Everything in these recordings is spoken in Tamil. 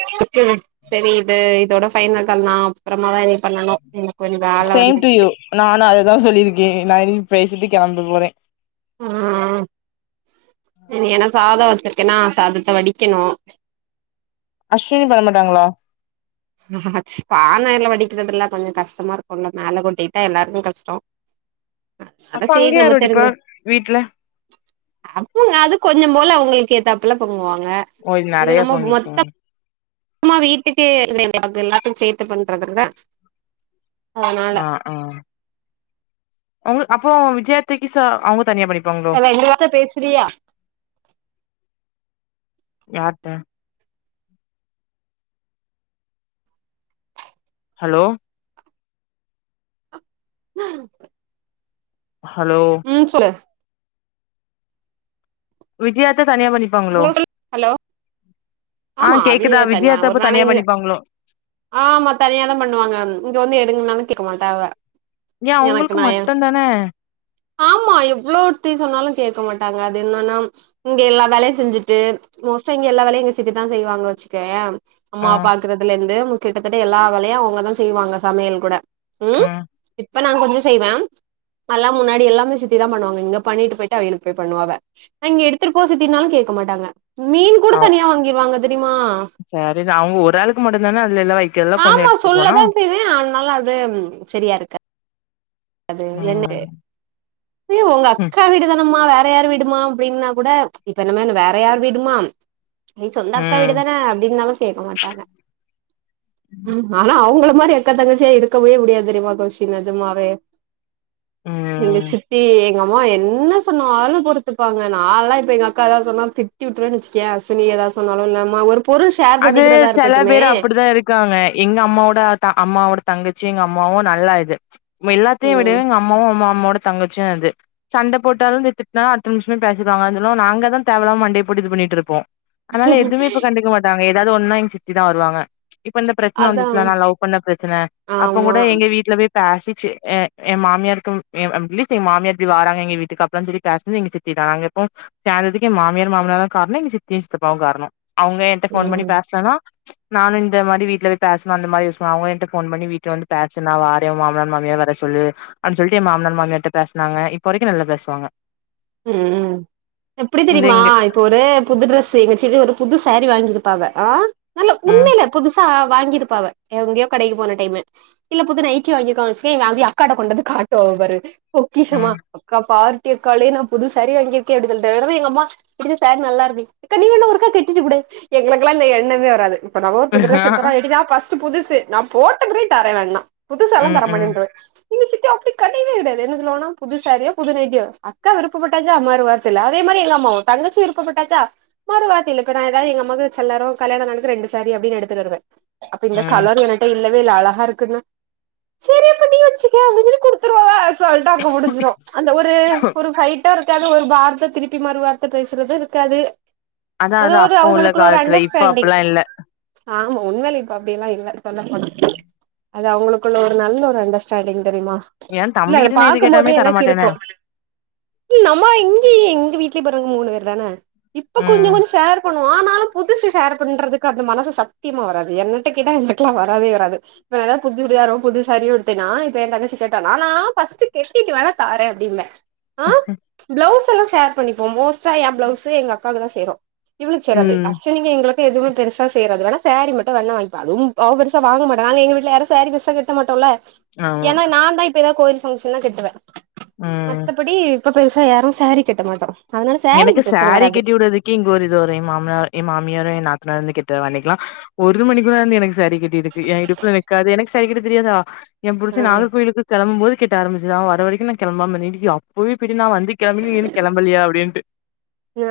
[inaudible] சேரி இது இதோட ஃபைனல் பண்ணல அப்புறமா இது பண்ணணும் எனக்கு கொஞ்சோ வேலா சேம் டு வந்துருச்சு யூ நானு அததா சொல்லியிருக்கே நானு பேசிட்டு கிளம்ப போறே ம் இனி ஏன்னா சாதம் வச்சிருக்கேன்னா சாதத்தை வடிக்கணு அஸ்வினி பண்ண மாட்டாங்களா ஹ பானையில வடிக்கிறதுல்ல கொஞ்சோ கஷ்டமா இருக்கும்ல்ல மேல கொட்டிட்டா எல்லாருக்கு கஷ்டம் அப்ப அங்க யார் வடிப்பா வீட்ல அப்போ அது கொஞ்சோ போல அவங்களுக்கு ஏத்தாப்புல பொங்குவாங்க ஓ இது நெறைய நம்ம மொத்த பொங்கிருக்குங்க மா வீட்டுக்கு அ எல்லாத்துக்கு சேத்து பண்றதுத அதனால ஆஹ அவங்க அப்போ விஜயத்தைக்கு ச அவங்க தனியா பண்ணப்ப ஏல ரெண்டு வார்த்த பேசுறியா யார்ட்ட ஹலோ ம் ஹலோ ம் சொல்லு விஜயாத்த தனியா படிப்பாங்களோ ஹலோ சொல் ஹலோ ஆஹ ஆமா கேக்குதா அவிய தனியா விஜயாத்தா ஒரு தனியா நாளைங்க பண்ணிப்பாங்களோ ஆமா தனியாதா பண்ணுவாங்க இங்க வந்து எடுங்கனாலு கேக்க மாட்டங்க ஏ எனக்கு அவங்களுக்கு நயன் மட்டுந்தான ஆமா எவ்ளோட்டி சொன்னாலு கேக்க மாட்டாங்க அது என்னன்னா இங்க எல்லா வேலையு செஞ்சுட்டு மோஸ்ட்டா இங்க எல்ல வேலாயு இங்க செஞ்சிதா செய்வாங்க வச்சுக்காய ஆ அம்மா அப்பாக்கு [unintelligible] இருந்து கிட்டத்தட்ட எல்லா வேலையு அவங்கதா செய்வாங்க சமையல் கூட ம் இப்ப நா கொஞ்சோ செய்வே அல்லா முன்னாடி எல்லாமே சித்தி தா பண்ணுவாங்க இங்க பண்ணிட்டு போயிட்டு அவகளுக்கு போய் பண்ணுவாங்க இங்க எடுத்துட்டு போ சித்தினாலு கேக்க மாட்டாங்க மீன் ஆஹ [unintelligible] வாங்கிருவாங்க தெரியுமா சேரிதா அவங்க ஒரு ஆளுக்கு மட்டும்தானே அதுல எல்லா வைக்கறதுல எல்லா கொஞ்சோ எடுத்துட்டு போனு [unintelligible] ஆனால அது செரியா இருக்குது அது என்ன ம் [inaudible] இப்பேயும் ம் அக்கா வீடு தானேம்மா வேற யார் வீடுமா அப்டின்னா கூட இப்ப என்னம வேற யார் வீடுமா [inaudible] நீ் சொந்த அக்கா வீடு ம் தானே அப்டின்னாலு கேட்க மாட்டாங்க ஆனா அவங்கள மாரி அக்க தங்கச்சியா இருக்கவே முடியாது தெரியுமா கௌஷி நெஜமாவே ம் எங்க சித்தி எங்க அம்மா என்ன சொன்னாலு பொறுத்துப்பாங்க நான்லா இப்ப எங்க அக்கா ஏதா சொன்னா தி திட்டி விட்டுருன்னு வெச்சிகியா அசனி ஏதாவது சொன்னாலு இல்லா அம்மா ஒரு பொருள் ஷேர் அது பண்ணிக்கிறதா செல இருக்கட்டுமே பேர் அப்டிதா இருக்காங்க எங்க அம்மாவோட அம்மாவோட தங்கச்சி எங்க அம்மாவு நல்லா இது எல்லாத்தையு விட ம் எங்க அம் அம்மாவு அம்மா அமாவோட தங்கச்சுயு இது சண்டை போட்டாலு திட்டுனால அடுத்த நிமிஷமே பேசிவாங்க இருந்தாலு நாங்க தா தேவலாம மண்டையை போட்டு இது பண்ணிட்டு இருப்போ அதனால எதுவுமே இப்ப கண்டுக்க மாட்டாங்க ஏதாவது ஒண்ணுணா எங்க சித்தி தா வருவாங்க இப்ப இந்த பிரச்சனை அதா வந்துச்சுலா நா லவ் பண்ண பிரச்சன அப்ப ஆமா கூட எங்க வீட்ல போய் பேசிச்சு யே யே மாமியாருக்கு அட்லீஸ்டு மாமியார் இப்படி வாரங்க எங்க வீட்டுக்கு அப்புறனு சொல்லி பேச நாங்க இப்போ சேர்ந்ததுக்கு மாமியார் மாமானார் தா காரணம் எங்க சித்தி சித்தப்பாவு காரணம் அவங்க போன் பண்ணி ம் பேசலனா நானு இந்த மாரி வீட்ல போய பேசணு அந்த மாரிய அவங்கிட்ட போன் பண்ணி வீட்டு வந்து பேசால வாரே மாமிய மாமனாரு வர சொல்லு அப்டி சொல்லிட்டு என் மாமனார் மாமியார் கிட்ட பேசுனாங்க இப்போ வரைக்கு நல்லா பேசுவாங்க ம் எப்படி இந்த தெரிமா இங்க இப்ப ஒரு புது ட்ரெஸ் எங்க சித்தி ஒரு புது சேரி வாங்கிருப்பாங்க ஆ நல்ல ம் உண்மையில புதுசா வாங்கிருப்பாவ எங்கயோ கடைக்கு போன டைமு இல்ல புது நைட்டி வாங்கிருக்காங்கன் வெச்சிக்கயே எங் அக்கான்டா கொண்டாந்து காட்டுவாக பாரு பொக்கிஷமா ம் அக்கா பார்டி அக்காலே நா புதுசேரி வாங்கிருக்கே அப்டி சொல்ட்டு உடனே எங்கம்மா புது சேரி நல்லா இருக்கு அக்கா நீ வேணா ஒருக்கா கட்டிட்டு குடே எங்களுக்குல்லா அந்த எண்ணமே வராது இப்ப நா ஒரு புது ட்ரெஸ் எடுத்தேனா எடு நா ஃபஸ்டு புதுசு நா போட்ட பிறகு தாரே வேணா புதுசாலா ம் ம் தரமாட்டேன்றுவ எங்க சித்தி அப்படி கெடையவே கெடையாது என்ன சொல்லுவாங்கனா புது சேரியோ புது நைட்டியோ அக்கா விருப் ப்ப பட்டாச்சா மறு வார்த்த இல்ல அதே மாரி எங்கம்மாவு தங்கச்சி விருப்பட்டாச்சா மறுவார்த்த இல்ல இப்ப நா எதாவது எங்கம்மாக்கு செல நேரோ கல்யாண நாளுக்கு ரெண்டு சேரி அப்டினு எடுத்துட் வருவே அப்ப இந்த ம் கலரு எனக் இல்லவே இல்ல அழகா இருக்குன்னா சேரி அப்ப நீ வச்சக்க அப்டினு குடுத்துருவாங்க சொல்ட்டா அங்க முடிஞ்சிரு அந்த ஒரு ஒரு ஃபைட் டு இருக்காது ஒரு வார்த்த திருப்பி மறு வார்த்த பேசறது இருக்காது அதா அது அதா ஒரு அப்போ உள்ள அவங்களுக்குள்ள ஒரு காலத்துல இப்ப அண்டர்ஸ்டாண்டிங் அப்பல்லா இல்ல ஆமா உண்மயாலு இப்ப அப்டி எல்லா இல்ல சொல்ல போனா அது அவங்களுக்குள்ள ஒரு நல்ல ஒரு அண்டர்ஸ்டாண்டிங் தெரிமா எ இல்ல அத தம்பிகிட்ட நா எது பாக்கும் கேட்டாலுமே போதே எனக்கு தரமாட்டேனே இருக்கு நம்ம இங்கய எங்க வீட்லய பொறவங்க மூணு பேர் தான இப்ப கொஞ்ச ம் கொஞ்ச ஷேர் பண் ஆனாலு புதுசு ஷேர் பண்றதுக்கு அந்த மனசு சத்தியமா வராது என்னட்ட கேட்டா எனக்லா வரவே வராது இப்ப நா எதாது புது சுடிதாரோ புதுசாரியோ எடுத்தேன்னா இப்போ எ தங்கச்சி கேட்டானா நா ஃபஸ்ட் கெட்டிட்டு வேணா தாரே அப்டிம்பே ஆ பிளவுஸ் எல்லா ஷேர் பண்ணிப்போ மோஸ்ட்டா எ பிளவுஸு எங்க அக்காக்குதா சேரு இவுளுக்கு சேராது ம் அச நீங்க எங்களுக்கு எதுமே பெருசா சேராது வேணா சேரி மட்டு வேண்ணா வாங்கிப்பா அதுவும் அவ பெருசா வாங்க மாட்டா நாங்க எங்க வீட்ல யாரு சாரி பெருசா கட்ட மாட்டோல ஆமா ஏன்னா நாந்தா இப்ப எதாவது கோயில் ஃபங்க்ஷன்னா கட்டுவ ம் மித்தபடி இப்ப பெருசா யாரு சேரி கட்ட மாட்டோ அதனால சேரீக்கு எனக்கு பிரச்சன சேரி வராது கட்டி உடறதுக்கே இங்க ஒரு இதொரே மாமனா எ மாமியாரு எ நாத்தனாரு வந்து கட்டுவாக அன்னிக்கெலா ஒரு மணிக்குலா வந்து எனக்கு சேரி கட்டிருக்கு எ இடுப்புல நிக்காது எனக்கு சேரி கட்ட தெரியாதா எம் ஆ புருச நாகர்கோயிலு கெளம்பம் போது கெட்ட ஆரம்பிச்சது அவ வர வரைக்கு நா கெளம்பாம நீடிக்குலா போய்ப்பிடி நா வந்து கெளம்பின நீ இன்ன கெளம்பலையா அப்டின்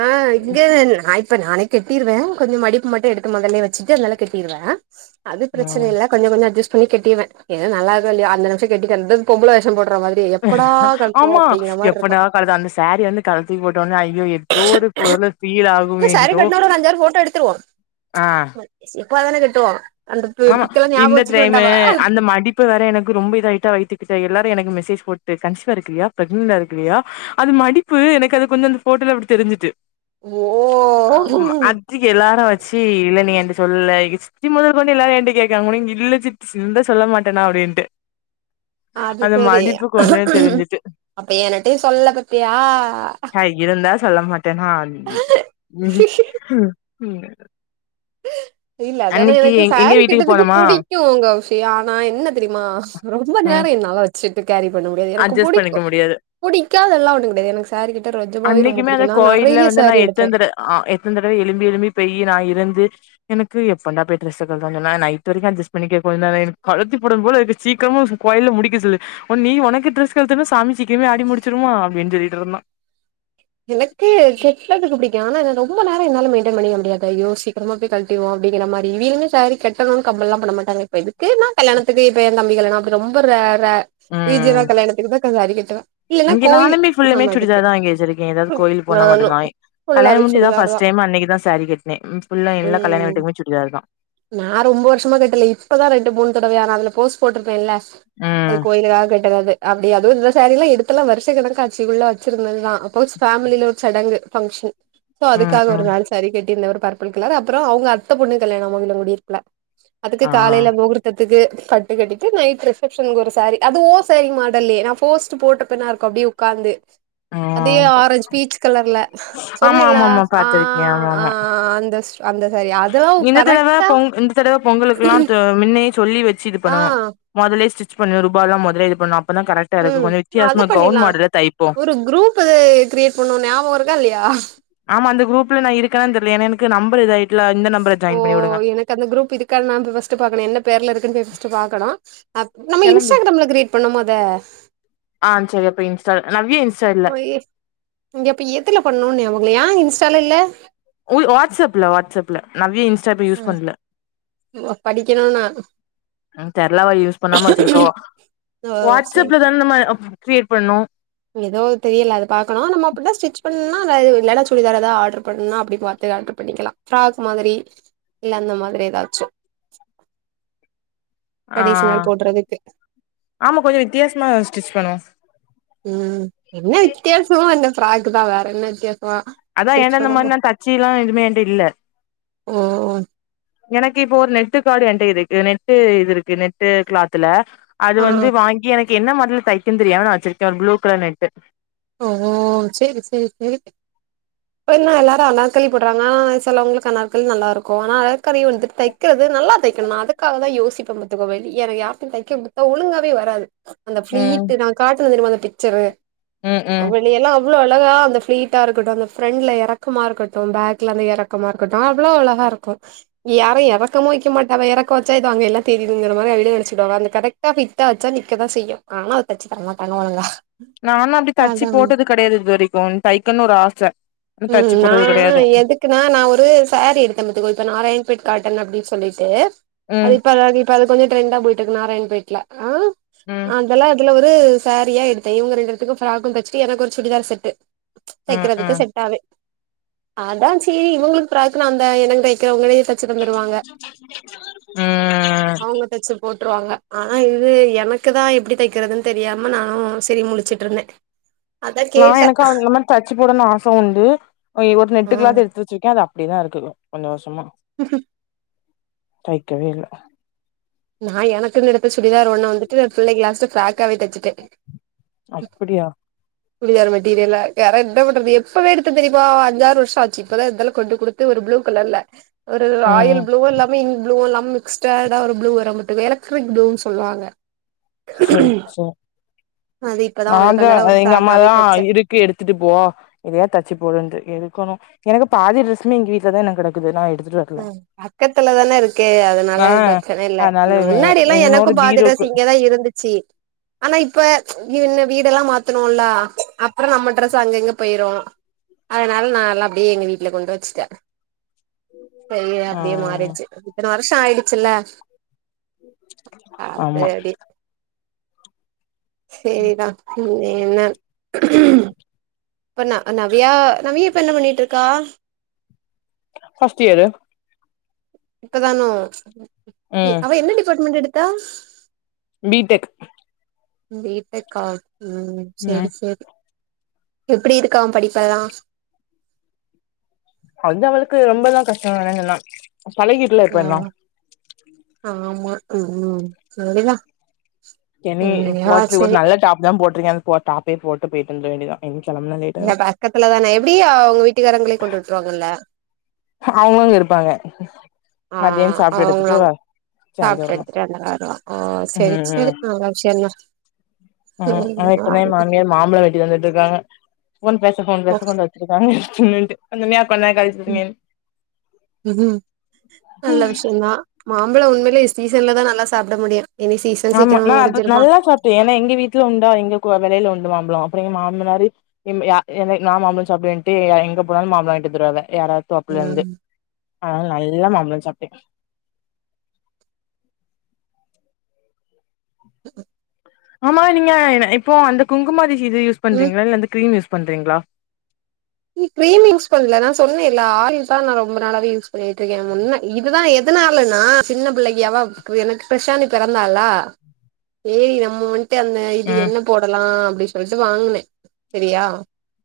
ஆ இங்க நா இப்ப நானே கட்டிருவே கொஞ்ச மடிப்பு மட்டு எடுத் து மொதல்லே வெச்சுட்டு அதனால கட்டிருவே அது பிரச்சன ம். இல்ல கொஞ்ச கொஞ்ச அஜஸ் பண்ணி கட்டிருவ எதோ நல்லா இருக்கோ இல்லயோ அந்த நிமிஷ கட்டி பொம்பள வேஷ போடுற மாதிரி எ எப்படா கழ்ட்டுவோ ஆமா. அப்படிங்கிற மார்ருக்கு எப்படா அந்த சேரி வந்து கழட்டி தூக்கி போட்ட உனே ஐயோ எதோ ஒரு பொருள ஃபீல் ஆகு க்கு சேரி கட்னா ஒரு அஞ்சாறு ஃபோட்டோ எடுத்துருவோ ஆ. எப்போ தான கட்டுவோ அந்த பி ஆமா பிக்கெல்லா ஞாபகோ இந்த வச்சுக்க டைமு வேண்டாமா அந்த மடிப் பு வேற எனக்கு ரொம்ப இதாயிட்டா வயிர் தூக்கி தெரி எல்லாரு எனக்கு மெசேஜ் போட்டு கன்சீவா இருக்றியா ப்ரக்னென்டா இருக்கறியா அது மடிப்பு எனக்கு அது கொஞ்ச அந்த ஃபோட்டோல அப்படி தெரிஞ்சுட்டு ஓ அது எல்லாரு வெச்சு இல்ல நீ என்ட்ட சொல்லுல எங்க சித்தி மொதற் கொண்டு எல்லா என்ட்ட கேக்காங்க உனே இல்ல சித்தி இருந்தா சொல்ல மாட்டேனா அப்டின்ட்டு அது அந்த செரி மடிப்பு கொஞ்சோ தெரிஞ்சுட்டு அப்ப எனட்டையு சொல்லல பாத்தியா ஹ இருந்தா சொல்ல மாட்டேனா இல்ல அதான அன்னைக்கு எனக்கு எங்க எங்க சாரீ வீட்டுக்கு கட்றதுக்கு போனமா புடிக்கு கௌசி ஆனா என்ன தெரிமா ரொம்ப நேர ம் என்னால வெச்சுட்டு கேரி பண்ண முடியாது எனக்கு அட்ஜஸ்ட் புடிக்கு பண்ணிக்க முடியாது புடிக்காதெல்லா ஒண்ணு கெடையாது எனக்கு சாரிகிட்ட ரொஜபாவே ரொம்ப பிடிக்கு நா நிறைய சாரீ எடுப்பே ஆஹ் எத்தன தடவ எலும்பி எலும்பி பெய் நா இருந்து எனக்கு எப்பண்டா பெட் ரெஸ்ட் சொன்ன நைட் வரைக்கு அட்ஜஸ்ட் பண்ணிே எனக்கு கழத்தி போடும் போடானு போல இருக்கு சீக்கிர கோயிலல முடிக்க சொல்லு உன் நீ உனக்கு டிரெஸ் கலழுத்துன்னுன சாமி சிரக்குமே ஆடி முடிச்சிருடுமா அப்பின்னு சொல்லிட்டு இருந்தா எனக்கு செட்து [unintelligible] குடி ஆனா என்னா ரொம்ப நேரம் மெய்டன பண்ண முடியாது ஐயோ சீக்கிரமா போ கழட்டிர்வோ அப்டிங்க மாறி இவீங்களுமே சாரி கெட்டணுனு கம்பல்ல்லா பண்ண மாட்டாங்க இப்ப இதுக்குன்னா கல்யணத்துக்குப்ப என் தம்பி கல்யாணனோ அது ரொம்ப ர ர ம் கல்யாணத்துக்கு தா கஞ சாரி கட்டுவே இல்லன்னா இங்க கோயில் நாலுமே புல்லுமே நம்ம இதுக்கு சுடிதாத தான் இங்க வச்சிருக்கேன ஏதாதது கோயில் போனா நானு மட்டும்தா கல்யாணம் ஃபுல்லாவே முடிஞ்சி இத சுடிதார் பிர்ஸ்டு தா டைம் அன்னைக்கு தா சாரீ கட்டின புல்ல எல்ல கல்யண வீட்டுமே சுடிதார் தா நான் ரொம்ப வருஷமா கட்டல இப்பதா ரெண்டு மூணு தடவைய நா அதுல போஸ்ட் போற்ருப்பேல்ல அது ம் கோயிலுக்காக கட்டனது அப்டி அது இந்த சாரிலா எடுத்துலா வருஷ கணக்காட்சி உள்ள வச்சிருந்ததுதா அப்போ வச் ஃபேமமில ஒரு சடங்கு பங்க்ஷன் சோ ம் அதுக்காக ஒரு ம் நாள் சரி கட்டிருந்த ஒரு ல அப்புற அவங்க அத்த பொண்ணு கல்யாணம் மகில முடிறதுக்குள்ள அதுக்கு ஆ காலையில முகுர் த்ததுக்கு பட்டு கட்டிட்டு நைட் ரிசபப்ஷனுக்கு ஒரு சார அது ஓ சாரீ மாடல்லையே நான் போர்ஸ்ட்ட் போட்டப்பன இருக்கும் அப்படியே உட்காந்து ஆ அதே ஆ பீச் கலர்ல ஆமா சொன்னேல்ல ஆமா ஆமா அ பாத்திருக்கே ஆமா அ ஆமா அந்த அந்த சாரி தா இந்த தடவ பொங்கல் இந்த தடவ பொங்கலுக்கெல்லா முன்னே சொல்லி வச்சு இது ஆ பண்ணணு முதலே ஸ்டிச் பண்ணணு ரூபா எல்லா இது பண்ணணு அப்பதா கரெக்ட் டா இருக்கும் ம் கொஞ்ச வித்தியாசம கவுன் பண்ணிர்லா மாடல தைப்போ ஒரு குரூப் குருப்பு அது கிரியேட் பண்ணோ ஞாபகோ இருக்கா இல்லையா ஆமா அந்த குரூப்ல நா இருக்கன்னு தெரியல ஏன்னா எனக்கு நம்பர் இது ஆயிட்டுல இந்த நம்பர ஓ ஜாயின் பண்ணி விடுங்க எனக்கு அந்த குரூப் இருக்க என்னனு பாஸ்ட் பாக்கனு என்ன பேர்ல இருக்குனு பாக்கணு நம்ம கெளம்பு இன்ஸ்டாகிராம்ல க்ரியேட் பண்ணுபோத அ சரி அப்ப இன்ஸ்டால் நவிய இன்ஸ்டால இல்ல ஐய இங்க அப்ப எதுல பண்ணனு ஞாபகமில்ல ஏ இன்ஸ்டால இல்ல உங்களுக்கு வாட்ஸ்அப்ல வாட்ஸ்அப்ல நவிய அப்பவே இன்ஸ்டா ஆப் யூஸ் பண்ட்டே ஏனா நா ம் தெரியல யூஸ் பண்ணாம வச்சிருக்கவோ ஓ சேரி வாட்ஸ்அப்ல தான நம்ம க்ரியேட் பண்ணோ ஏதோ தெரியல அத பாக்கணு நம்ம அப்டினா ஸ்டிச் பண்ண அது ஆன்லைன்ல சுடிதார் ஏதாவது ஆர்டர் பண்ணா அப்டி இத ஆல்ட்டர் பண்ணிக்கலா பிராக் மாதிரி இல்ல அந்த மாதிரி ஏதாச்சு [inaudible] அ அ ட்ரெடிஷ்னல் போட்றதுக்கு ஆமா கொஞ்சோ வித்தியாசம ஸ்டிச் பண்ணுவோ ம் என்ன வித்யாசமா இந்த பிராக் தா வேற என்ன வித்யாசமா அதா ஏனா அந்த மாதிரி நா தச்சி எல்லா எதுவுமே என்ட இல்ல ஓ எனக்கு இப்போ ஒரு நெட்டு கார்டு என்ட இருக்கு நெட்டு இது இருக்கு நெட்டு கிளாத்ல அது ஆ வந்து வாங்கி எனக்கு என்ன மாதிரில தைக்கனுனு தெரியாம நா வச்சிருக்கே ஒரு ப்ளூ கலர் நெட்டு ஓ சரி சரி சரி [inaudible] இப்ப என்ன எல்லாரு அனார்கலி போடுறாங்க ஆனா சிலவங்களுக்கு அனார்கலி நல்லாருக்கும் ஆனா அனார்கலி வந்துட்டு தை தைக்கிறது நல்லா தைக்கணு நா அதுக்காக தா யோசிப்பே பாத்துகோ வெளிய எனக்கு யார்ட்ட தைக்க கொடுத்த ஒழுங்காவே வராது அந்த ம் பிளீட் நா காட்டுவே தெரியுமா அந்த பிக்சரு ம் ம் முன்ன எல்லா அவ்ளோ அழகா அந்த ஃபிளீட்டா இருக்கட்டு அந்த ஃபிராண்ட்ல எறக்கமா இருக்கட்டு பேக்ல அந்த எறக் க்கமா இருக்கட்டு அவ்ளோ அழகா இருக்கு இங்க யாரு எறக்கமு வைக்க மாட்டாவ எறக்கொ வெச்சா ஏதோ அங்க எல்லா தெரியுதுங்கிற மாரி ஆயிடு நெனச்சிடுவாங்க அந்த கரெக் ட்டா ஃபிட்டா வெச்சா நிக்கதா செய்யு ஆனா அத தச்சு தரமாட்டாங்க ஒழுங்கா நானு அப்டி தச்சு அதா போட்டது கடையாது இது வரைக்கு தைக்கன்னு ஒரு ஆச தச்சு போட்டது கடையாது க்குனா நா ஒரு சாரி எடுத்த பத்துக்கோ இப்ப நாராயண்பேட் காட்டன் அப்டின்னு சொல்லிட்டு அது ம் இப்ப அத இ ப்ப அது கொஞ்ச ட்ரெண்டா போயிட்டு இருக்கு நாராயண் பேட்ல அ ம் அதெல்லா அதுல ஒரு சாரியா எடுத்தே இவுங்க ரெண்டு பேத்துக்கு ஃப்ராகு தச்சிட்டு எனக்கு ஒரு சுடிதார் செட்டு ம் தைக்கிறதுக்கு ம் செட்டாவே அதா சேரி இவங்களுக்கு பிராக்னா அந்த எனக்கு தைக்கிறவங்களே தெச்சு தந்துடுவாங்க ம் அவங்க தெச்சு போட் ருவாங்க ஆனா இது எனக்குதா எப்டி தைக்கிறதுன் தெரியாம நானு சரி முழிச்சிட் டுருந்தே நா எனக்கு அவங்கள மாரி தச்சு போடனு ஆச உண்டு் அ இ ஒரு ஆ நெட்டுக் கிளாத் எடுத்து வெ ச்சிட்டு அது அப்டிதா இருக்கு கொஞ்ச வருஷமா ம் தைக்கவே இல்ல நா எனக்குனு எடுத்த சுடிதார் ஒண்ண வந்துட்டு எ பிள்ளைக்கு லாஸ்ட ஃப்ராக்காவே தச்சிட்டே அப்டியா சுடிதார் மெட்டிரியல்ல வேற என்ன பண்றது எப்பவே எடுத்தே தெரியுமா அஞ்சாறு வருஷொ ஆச்சு இப்பதா இருந்தாலு கொண்டு குடுத் து ஒரு ப்ளூ கலர்ல ஒரு ம் ராயல் ப்ளுவு இல்லாம இந் ப்ளுவு இல்லாம மிக்ஸ்டெடா ஒரு ப்ளூ த வந்துட்டு எலக்ட்ரிக் ப்ளூ சொல்லுவாங்க சே சே அது இப்பதா நா அவளுக்கு தா அதனால அ ஒரு எங்க ஃப்ராக்காவே அம்மாதா தச்ச இரு க்கு எடுத்துட்டு போ எதையா தச்சு போடுன்டு எடுக்கணு எனக்கு பாதி டிரெஸ்ஸுமே எங்க வீட்ல தா எனக் கடக் ம் பக்கத்துல தானே இருக்கு ஆ அதனால பிரச்சன இல்ல அதனால இன்னு எ முன்னாடிலா என்னோட எனக்கு பாதி பீரோக்கு ட்ரெஸ் இங்கதா இருந்துச்சு ஆனா இப்ப வீடெல்லா மாத்தனோன்லா அப்புறொ நம்ம ட்ரெஸ் அங்கங்க போயிரு அதனால நா நால்லா அப்டியே எங்க வீட்ல கொண்டு வெச்சுட்டே சய ஆ அப்டியே மாறிடுச்சு இத்தன வருஷ ஆயிடுச்சுல்ல அது ஆமா அப்டி சேர்தா இன் என்ன இப்ப ந நவ்யா நவ்யா இப்ப என்ன பண்ணிட்டுருக்கா ஃபர்ஸ்ட் இயரு இப்பதானோ இ ம் அவ என்ன டிபார்ட்மெண்ட் எடுத்தா பிடெக் பி டெக்கா ம் ம் செரி செரி எப்புடி இருக்கா அவ படிப்பெல்லா அது அவளுக்கு ரொம்பலா கஷ்ட இல்லன்னுல்லா பழகிட்டுல இப்ப ஆ எல்லா ஆமா ம் சேரிதா என்னியே போட்லு ஒரு நல்ல டாப் தா போட்ருக்கே அது போ டாப்பே போட்டு போயிட்டு வந்துர வேண்டியதா இனி கெளம்பனா லேட் இல்ல ஆய்டு பக்கத்துல தானே எப்டி அவங்க வீட்டுக்காரங்களே கொண்டு விட்ருவாங்கல்ல அவங்களு இருப்பாங்க ஆ மதியானோ சாப்ட்டு எடுத்துட்டு அவங்களாங் சாய்ந்தரோ சாப்ட்டு வரணு எடுத்துட்டு வந்து வருவா ஓ சரி ம் ம் சரி நல்ல விஷயந்தா ம் ஆயிட்த்துணை மாமியார் மாம்பழ வெட்டி தந்துட்ருக்காங்க ஃபோன் பேச ஃபோன் பேச கொண்டு வை [unintelligible] கொஞ்ச நேர் கழ்ச் ம் ம் ம் நல்ல விஷியந்தா மாம்பழம் உண்மைலே சீசன்லதா நல்லா சாப்புட முடியு இனி சீசன் ஆமா சீக்கிரமா நா அத முடிஞ்சிருமா நல்லா சாப்ட்டே ஏன்னா எங்க வீட்ல உண்டா எங்க கொ வெலைல உண்டு மாம்ப்ழ அப்புற எங்க மாமனாரு எம்ம யா எந்தை நா மாம்பழ சாப்டுவேன்ட்டு எங்க போணாலு மாம்பழ வாய்ன்ட்டு வந்துருவாங்க யாராவ் தோப்புலருந்து ம் அத்னால நல்லா மாம்பழ சாப்ட்டே உஹ ஆமா நீங்க என இப்போ அந்த குங்குமதிஷி இத யூஸ் ம் பண்றீங்ளா இல்ல அந்த கிரீம் யூஸ் பண்றீங்ளா நீ கிரீம் யூஸ் பண்ணல நா சொன்னேல்ல ஆயில் தா நா ரொம்ப நாளாவே யூஸ் பண்ணிட்ருக்கே நா முன்ன இதுதா எதுனாலனா சின்ன பிள்ளைக்யவவ் எனக்கு ப்ரஷானி பெறந்தாள்ளா ஏரி நம்மோன் டு அன்ன அந்த இது ம் என்ன போடலா அப்டி சொல்ட்டு வாங்குனே செரியா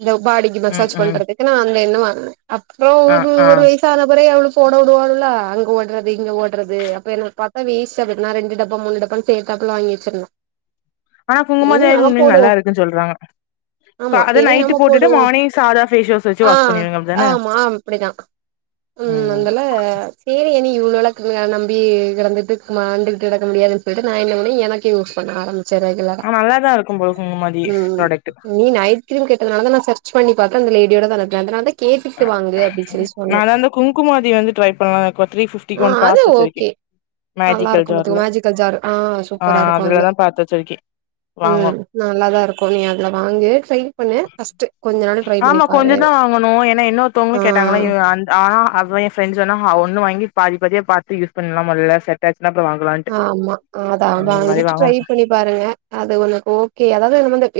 இந்த பாடிக்கி ம் மசாஜ் ம் துக்கு அந்த என்ன வாங்ன அப்றோ ஆ ஒரு ஆ ஒரு வய்ஸ் தாத கொறை எவ்ளு போட உடுவாளுவ்ளா அங்க ஓட்றது இங்க ஓட்றது அப்ப எனக் பாத்தா வேஸ்ட் ஆகுது நா ரெண்டு டப்பா மூணு டப்பான் தேக்காப்புல வாங்கி வச்சிர்ந்தோ [inaudible] ஆனா குங்குமாதைல் உண்மைல் போடுவோ நல்லாருக்குன் சொல்றாங்க கா ஆமா அத இனி நைட்டு நம்ம போட்டுட்டு போடுவோ மானேஸ் சாதா ஃவேஷ் வாஸ் ஆ ஆமா அப்புடிதா ம் அந்தல சேரி என்ன இவ்ளுவளுக்க நம்பி கெடந்துட்டு மாண்டுக்குட்டடக் முடியாதுன் சொல்லிட் நா என்ன பண்ணே எனக்கு யூஸ் பண்ண ஆரம் சே ரெகுலெரா ஆ நல்லாதா இருக்கும் போல குங்குமாதி ம் ப்ராடக்ட் நீ நைட் க்யூ கேட்டதுனாலதா நா சர்ச் பண்ணி பாத்த அந்த லேடியோடதானத் நா அதானால்தா கேட்டுட்க்குட்டு வாங்கு அப்டி சொல்லி சொன்ன நாலா அந்த குங்குமாதி வந்து ட்ரை பண்ணலானு இருக்கோ த்ரீ நா ஃபிப்டிக்கு ஒன்னு அது பாத்து ஒ வச்சிருக்கே கே மேஜிக்கல் நல்லாருக்கு பாத்துங்க ஜார்ல மேஜிக்கல் ஜாரு ஆ ஆ சூப்பரா இருக்கு அதுல அதுலதா பாத்து வச்சிருக்கே ம் வாங்கணு நல்லாதா இருக்கு நீ அதுல வாங்கு ட்ரை பண்ணு ஃபஸ்ட்டு ஆமா கொஞ்சதா வாங்குணு ஏனா இன்ன ஒருத்தொவ்ங்ளு ஆ கேட்டாங்ளா இவ் அண் ஆனா அப்றோ ஏ ஃப்ரெண்ட் சொன்னாங்க ஒன்னு வாங்கி பாதி பாதியா பாத்து யூஸ் பண்ணலா மொதல்ல செ டாயிர்ச்சினா அப்புற வாங்குலா ஆம்மா அதா அதா வாங்கிட்டு ட்ரை பண்ணி பாருங்க அது ஒனக்கு ஓகே அதாவ்து என்ன வந்து